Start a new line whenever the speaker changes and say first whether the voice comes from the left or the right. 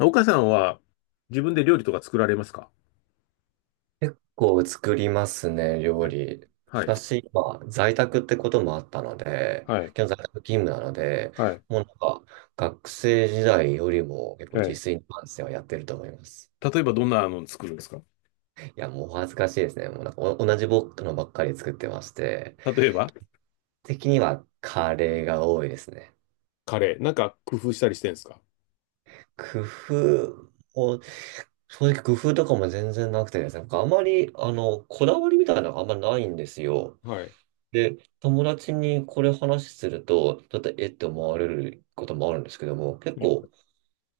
left: 岡さんは自分で料理とか作られますか？
right: 構作りますね、料
left: はい。
right: 理。
left: はい。
right: 私、今在宅ってこともあったので、
left: はい。
right: 今日在宅勤務なので、
left: はい。
right: もうなんか、学生時代よりも結構
left: は
right: 自
left: い。
right: 炊に関してはやってると思います。
left: 例えばどんなの作るんですか？
right: いや、もうお恥ずかしいですね。もうなんかお同じ僕のばっかり作ってまして、
left: 例えば
right: 的にはカレーが多いですね。
left: カレー。なんか工夫したりしてるんですか？
right: 工夫を、正直工夫とかも全然なくてですね、なんかあまり、こだわりみたいなのがあんまないんですよ。
left: はい。
right: で、友達にこれ話すると、ちょっとえって思われることもあるんですけども、結
left: ね。
right: 構、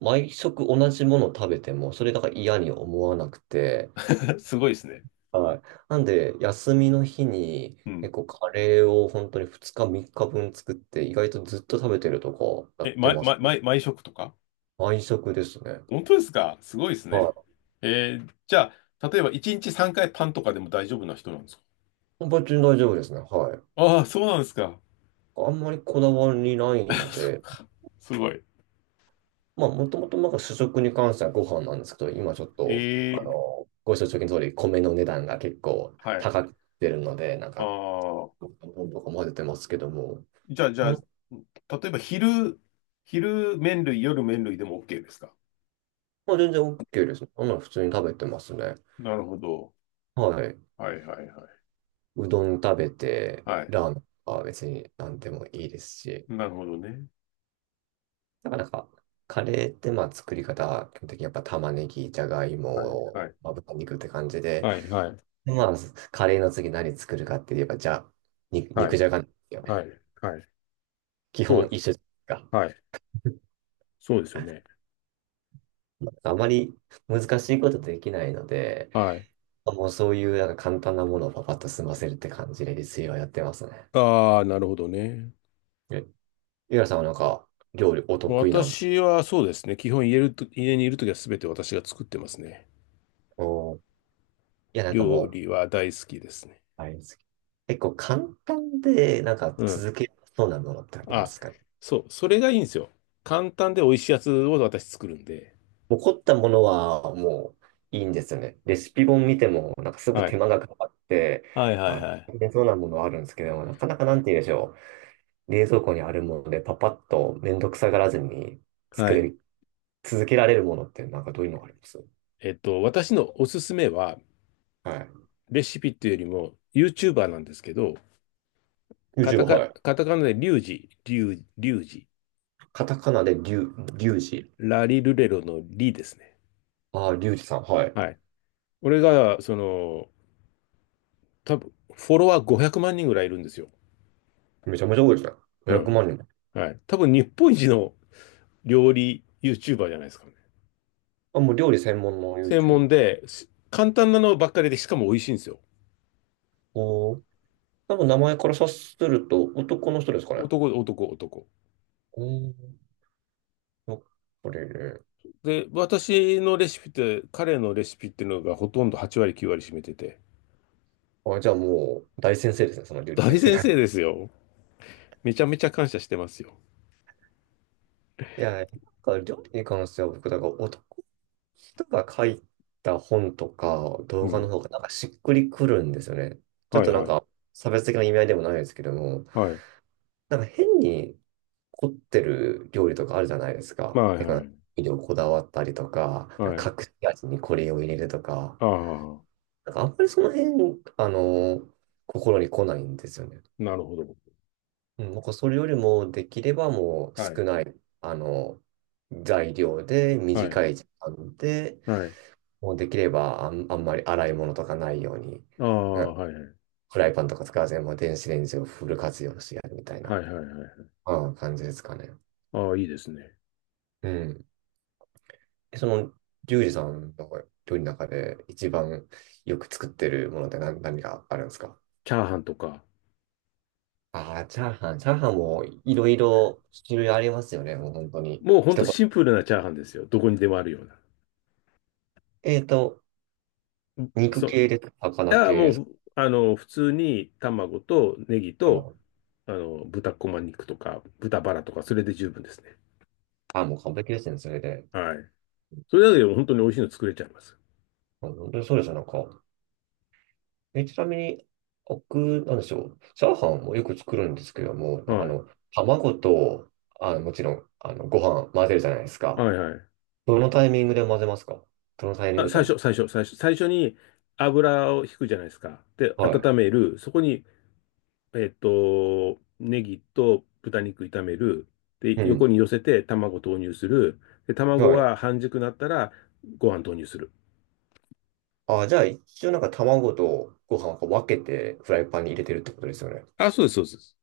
right: 毎食同じものを食べても、それだから嫌に思わなくて、
left: すごいですね。
right: はい。なんで、休みの日に、
left: うん。
right: 結構カレーを本当に2日3日分作って、意外とずっと食べてるとかや
left: え、
right: って
left: ま、
right: ま
left: ま、
right: すね。
left: ま、毎食とか。
right: 毎食ですね。
left: 本当ですか？すごいですね。
right: は
left: じゃあ、例えば1日3回パンとかでも大丈夫な人なんですか？
right: い。別に大丈夫ですね。はい。
left: ああー、そうなんですか。
right: あんまりこだわりな いの
left: そっ
right: で、
left: か。すごい。
right: まあ、もともとなんか主食に関してはご飯なんですけど、今ちょっと、
left: えー
right: ご承知の通り、米の値段が結構
left: はい。
right: 高くてるので、なん
left: あ
right: か、
left: あ。
right: どんとか混ぜてますけども、
left: じゃあ、じゃ
right: まあ、
left: あ、例えば昼麺類、夜麺類でも OK ですか？
right: まあ全然 OK です。あんなの普通に食べてますね。
left: なるほど。
right: はい。
left: はいはいはい。
right: うどん食べて、
left: はい。
right: ラーメンは別に何でもいいですし、
left: なるほどね。
right: なからなんか、カレーってまあ作り方、基本的にやっぱ玉ねぎ、じゃがい
left: はい
right: も、
left: はい。
right: まあ、豚肉って感じで、
left: はい、はい、
right: でまあ、カレーの次何作るかって言えば、じゃ、
left: は
right: 肉
left: い、
right: じゃがなんですよ
left: は
right: ね。
left: い、はい。
right: 基
left: そう
right: 本
left: で
right: 一
left: す。
right: 緒じゃないですか。
left: はい。そうですよね。
right: あまり難しいことできないので、
left: はい。
right: もうそういうなんか簡単なものをパパッと済ませるって感じで自炊はやってますね。
left: ああ、なるほどね。
right: え、ゆらさんはなんか料理お
left: もう
right: 得意なんだ。
left: 私はそうですね。基本家ると、家にいるときはすべて私が作ってますね。
right: おー、いや、なんか
left: 料
right: もう、
left: 理は大好きですね。
right: あれです、結構簡単でなんか
left: うん。
right: 続けそうなものってありま
left: あ、
right: すかね？
left: そう。それがいいんですよ。簡単で美味しいやつを私作るんで。
right: もう凝ったものはもういいんですよね。レシピ本見てもなんかすぐ
left: は
right: 手
left: い。
right: 間がかかって、
left: はいはい
right: あ、
left: はい。
right: 大変そうなものはあるんですけども、なかなかなんて言うんでしょう。冷蔵庫にあるものでパパッとめんどくさがらずに作
left: はい。
right: れ、続けられるものってなんかどういうのがあります？
left: 私のおすすめは、
right: はい。
left: レシピっていうよりも、YouTuber なんですけど、
right: リュウ
left: カ
right: ジ
left: タ
right: は、
left: カ、
right: はい。
left: カタカナでリュウジ、
right: カタカナでリュウジ。
left: ラリルレロのリですね。
right: ああ、リュウジさん、はい。
left: はい。俺が、多分フォロワー500万人ぐらいいるんですよ。
right: めちゃめちゃ多いですね。
left: う
right: 500
left: ん。
right: 万人も。
left: はい。多分日本一の料理 YouTuber じゃないですかね。
right: あ、もう料理専門の
left: 専門
right: YouTube。
left: で、す。簡単なのばっかりで、しかも美味しいんですよ。
right: おー。多分名前から察すると男の人ですかね。
left: 男、男、男。
right: おー。やっぱりね。
left: で、私のレシピって、彼のレシピっていうのがほとんど8割、9割占めてて、
right: あ、じゃあもう大先生ですね、その料理
left: 大
right: 先生
left: 先
right: が。
left: 生 ですよ。めちゃめちゃ感謝してますよ。
right: いや、なんか料理に関しては僕、だから男人が書いた本とか
left: う
right: 動画の
left: ん。
right: 方がなんかしっくりくるんですよね。ちょっ
left: はい
right: となん
left: はい。
right: か差別的な意味合いでもないですけども、
left: はい。
right: なんか変に凝ってる料理とかあるじゃないです
left: ま
right: か。
left: あ、はい
right: て
left: は
right: か、
left: い。
right: 味料こだわったりとか、な
left: は
right: んか
left: い。
right: 隠し味にこれを入れるとか、
left: ああ、
right: なんかあんまりその辺、心に来ないんですよね。
left: なるほど。
right: うん、なんかそれよりもできればもう
left: は
right: 少
left: い。
right: ない、あの、材料で
left: はい。
right: 短い時間で、
left: はい。
right: もうできればあんまり洗い物とかないように、
left: あ
right: う
left: あ、
right: ん、
left: はいはい。
right: フライパンとか使わずにもう電子レンジをフル活用してやるみたい
left: はい
right: な、
left: はいはいはい。
right: うん、感じですかね。
left: ああ、いいですね。
right: うん。えその、リュウジさんの料理の中で一番よく作ってるものって何があるんですか？
left: チャーハンとか。
right: ああー、チャーハン。チャーハンもいろいろ種類ありますよね。もう本当に。
left: もうほんと
right: 一言。
left: シンプルなチャーハンですよ。どこにでもあるような。
right: えっと、肉
left: そう。
right: 系です。
left: い
right: 魚
left: や、
right: 系
left: も
right: です。
left: う、普通に卵とネギ
right: あ
left: と、
right: もう、
left: 豚こま肉とか、豚バラとか、それで十分ですね。
right: あ、もう完璧ですね。それで。
left: はい。
right: うん、
left: それだけでも本当に美味しいの作れちゃいます。
right: 本当にそうですよ。なんか、え、ちなみに、僕、なんでしょう。チャーハンもよく作るんですけども、
left: はい。
right: 卵と、もちろん、ご飯混ぜるじゃないです
left: は
right: か。
left: いはい。
right: どのタイミングで混ぜますか？どのタイミン
left: あ、
right: グで、
left: 最初に油を引くじゃないですか。で、
right: は
left: 温める。そこに、ネギと豚肉炒める。で、
right: い。う
left: 横
right: ん。
left: に寄せて卵投入する。で、卵
right: はい。
left: が半熟なったらご飯投入する。
right: あ、じゃあ、一応なんか卵とご飯をこう分けてフライパンに入れてるってことですよね。
left: あ、そうです、そうです。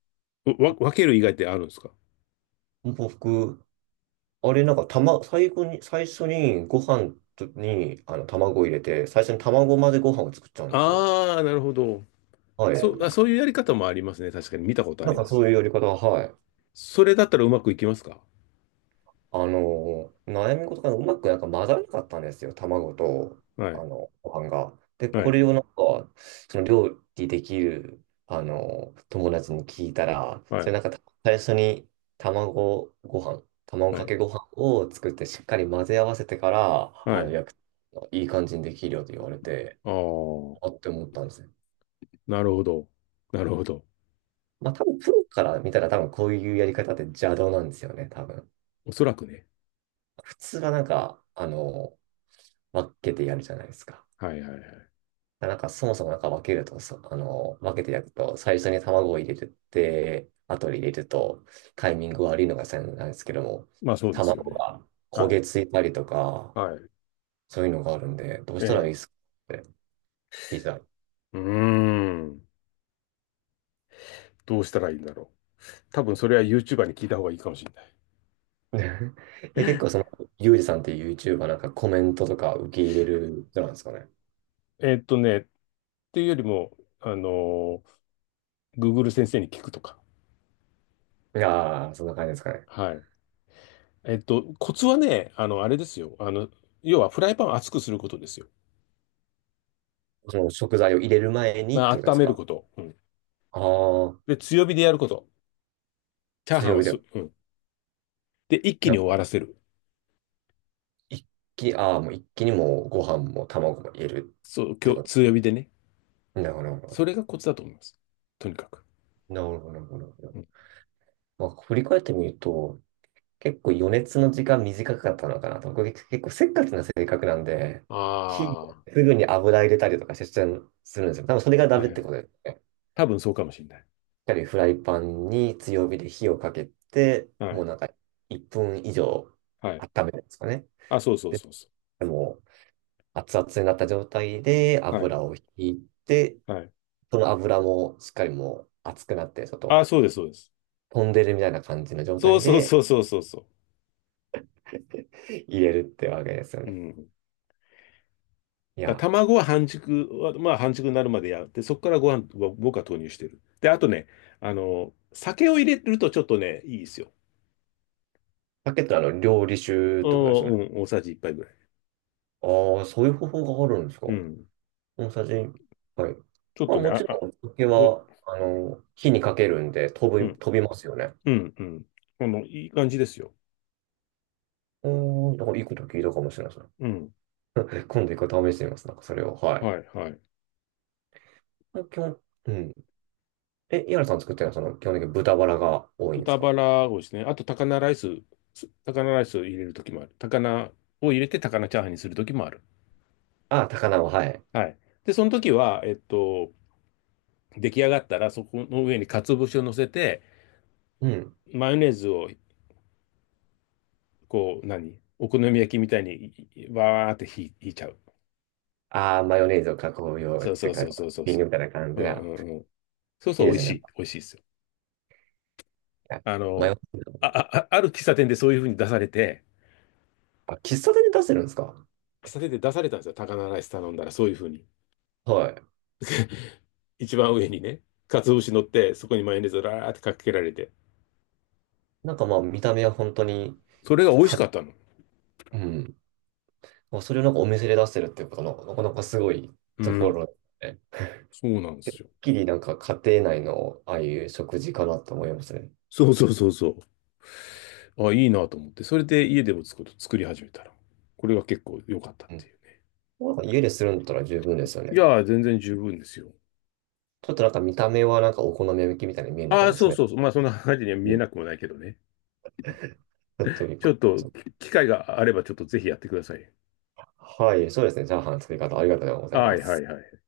left: 分ける以外ってあるんですか？
right: 僕、あれなんか、最初にご飯とに、卵を入れて、最初に卵混ぜご飯を作っちゃうんですよ。
left: ああー、なるほど。
right: は
left: そ
right: い。
left: う。あ、そういうやり方もありますね。確かに見たことあ
right: なん
left: り
right: か
left: ま
right: そ
left: す。
right: ういうやり方は、はい。
left: それだったらうまくいきますか？
right: 悩み事がうまくなんか混ざらなかったんですよ、卵と、
left: はい、
right: ご飯が。で、
left: は
right: こ
left: い、
right: れをなんか、その料理できる、友達に聞いたら、
left: は
right: そ
left: い、
right: れなんか最初に卵
left: は
right: か
left: い、
right: けご飯を作ってしっかり混ぜ合わせてから、
left: はい。
right: 焼く、いい感じにできるよと言われて、
left: ああ、
right: あって思ったんですね。
left: なるほど。なるほど。
right: まあ多分プロから見たら多分こういうやり方って邪道なんですよね、多分。
left: おそらくね。
right: 普通はなんか、分けてやるじゃないですか。
left: はいはいはい。
right: なんかそもそもなんか分けると、そあの、分けて焼くと、最初に卵を入れて、後で入れると、タイミング悪いのが先なんですけども、
left: まあそうですよ
right: 卵
left: ね。
right: が焦
left: は
right: げ
left: い。
right: ついたりとか、
left: はい。
right: そういうのがあるんで、どう
left: え
right: したらい
left: え。
right: いですかって聞いた。
left: うーん。どうしたらいいんだろう。多分それは YouTuber に聞いた方がいいかもしれない。
right: え、結構その、ユージさんっていう YouTuber なんかコメントとか受け入れる人なんですかね。
left: っていうよりも、Google 先生に聞くとか。
right: いやー、そんな感じですかね。
left: はい。コツはね、あれですよ。要はフライパンを熱くすることですよ。
right: その食材を入れる前にっ
left: ま
right: て
left: あ、
right: ことで
left: 温
right: す
left: める
right: か。
left: こと。うん。
right: ああ、
left: で、強火でやること。チャーハン
right: 強
left: は
right: 火で。
left: す、うん。で、一気に終わらせる。
right: 一ああ、もう一気にもうご飯も卵も入れる
left: そう、
right: って
left: 今日、
right: こと。
left: 強火でね。
right: なるほど、なるほど。
left: それがコツだと思います。とにかく。
right: なるほ
left: う
right: ど、
left: ん、
right: まあ、振り返ってみると、結構余熱の時間短かったのかなと。僕結構せっかちな性格なんで、
left: あ
right: 火、
left: あ。は
right: すぐに油入れたりとかしちゃうするんですよ。多分それがダ
left: いは
right: メってこ
left: い。
right: とですね。しっ
left: 多分そうかもしれない。
right: かりフライパンに強火で火をかけて、
left: は
right: もう
left: い。
right: なんか1分以上
left: はい。
right: 温めるんですかね。
left: あ、そうそう
right: で、
left: そうそ
right: もう熱々になった状態で
left: う。はい。
right: 油を引いて、
left: はい。
right: その油もしっかりもう熱くなって、ちょっと
left: あ、そうです、そうです。
right: 飛んでるみたいな感じの状
left: そう
right: 態
left: そう
right: で
left: そうそうそうそ
right: 入れるってわけですよ
left: う。う
right: ね。
left: ん。
right: い
left: だか
right: や、
left: ら卵は半熟は、まあ半熟になるまでやって、そこからご飯は僕は投入してる。で、あとね、酒を入れるとちょっとね、いいですよ。
right: さけってあの、料理酒っ
left: うん、う
right: てことですよね。
left: ん、大さじ1杯ぐらい。
right: ああ、そういう方法があるんですか。
left: うん。
right: 大さじ、はい。
left: ちょっ
right: まあ
left: とね、
right: も
left: あ、
right: ちろ
left: あ、
right: ん、お酒
left: お、
right: は、火にかけるんで
left: うん、
right: 飛びますよね。
left: うん、うん。いい感じですよ。
right: うーん、なんかいいこと聞いたかもしれないですね。
left: うん。
right: 今度一回試してみます。なんかそれを。はい。
left: はい、はい。
right: まあ基本、うん。え、井原さん作ってるのは、その、基本的に豚バラが多いんです
left: 豚バ
right: か？
left: ラをですね、あと高菜ライス、高菜ライスを入れるときもある。高菜を入れて高菜チャーハンにするときもある。
right: ああ、高菜は、はい。
left: はい。で、その時は、出来上がったら、そこの上に鰹節を乗せて、
right: うん。
left: マヨネーズを、こう、何お好み焼きみたいに、わーってひひいちゃう。
right: ああ、マヨネーズを囲むようっ
left: そうそ
right: て
left: う
right: か、
left: そう
right: ト
left: そう
right: ッ
left: そう
right: ピン
left: そ
right: グみたいな感
left: う。う
right: じ
left: ん
right: が、
left: うんうん。そうそ
right: いい
left: う、美
right: で
left: 味
right: す
left: し
right: ね。
left: い。美味しいですよ。あ
right: マヨ
left: の、
right: ネーズ。
left: ある喫茶店でそういう風に出されて、
right: あ、喫茶店で出してるんですか？
left: 喫茶店で出されたんですよ。高菜ライス頼んだら、そういう風に。
right: はい。
left: 一番上にね、鰹節乗って、そこにマヨネーズをラーってかけられて。
right: なんかまあ、見た目は本当に、
left: それが美味しか
right: か、
left: ったの。
right: うん。まあそれをなんかお店で出してるっていうことの、なかなかすごい
left: う
right: とこ
left: ん。
right: ろで、
left: そうなんで
right: てっ
left: すよ。
right: きりなんか家庭内のああいう食事かなと思いますね。
left: そうそうそうそう。あ、いいなと思って、それで家でも作り始めたら、これが結構良かったっ
right: う
left: て
right: ん。
left: いうね。
right: なんか家でするんだったら十分ですよ
left: い
right: ね。
left: やー、全然十分ですよ。
right: ちょっとなんか見た目はなんかお好み焼きみたいに見えるのか
left: ああ、
right: も
left: そ
right: し
left: う
right: れな
left: そうそう。
right: い。
left: まあ、そんな感じには見
right: う
left: え
right: ん。
left: なくもないけどね。
right: ちょっとびっ
left: ち
right: く
left: ょ
right: り
left: っ
right: し
left: と、
right: まし
left: 機会があれば、ちょっとぜひやってください。
right: た。はい、そうですね。チャーハンの作り方ありがとうござい
left: は
right: ま
left: いはい
right: す。
left: はい。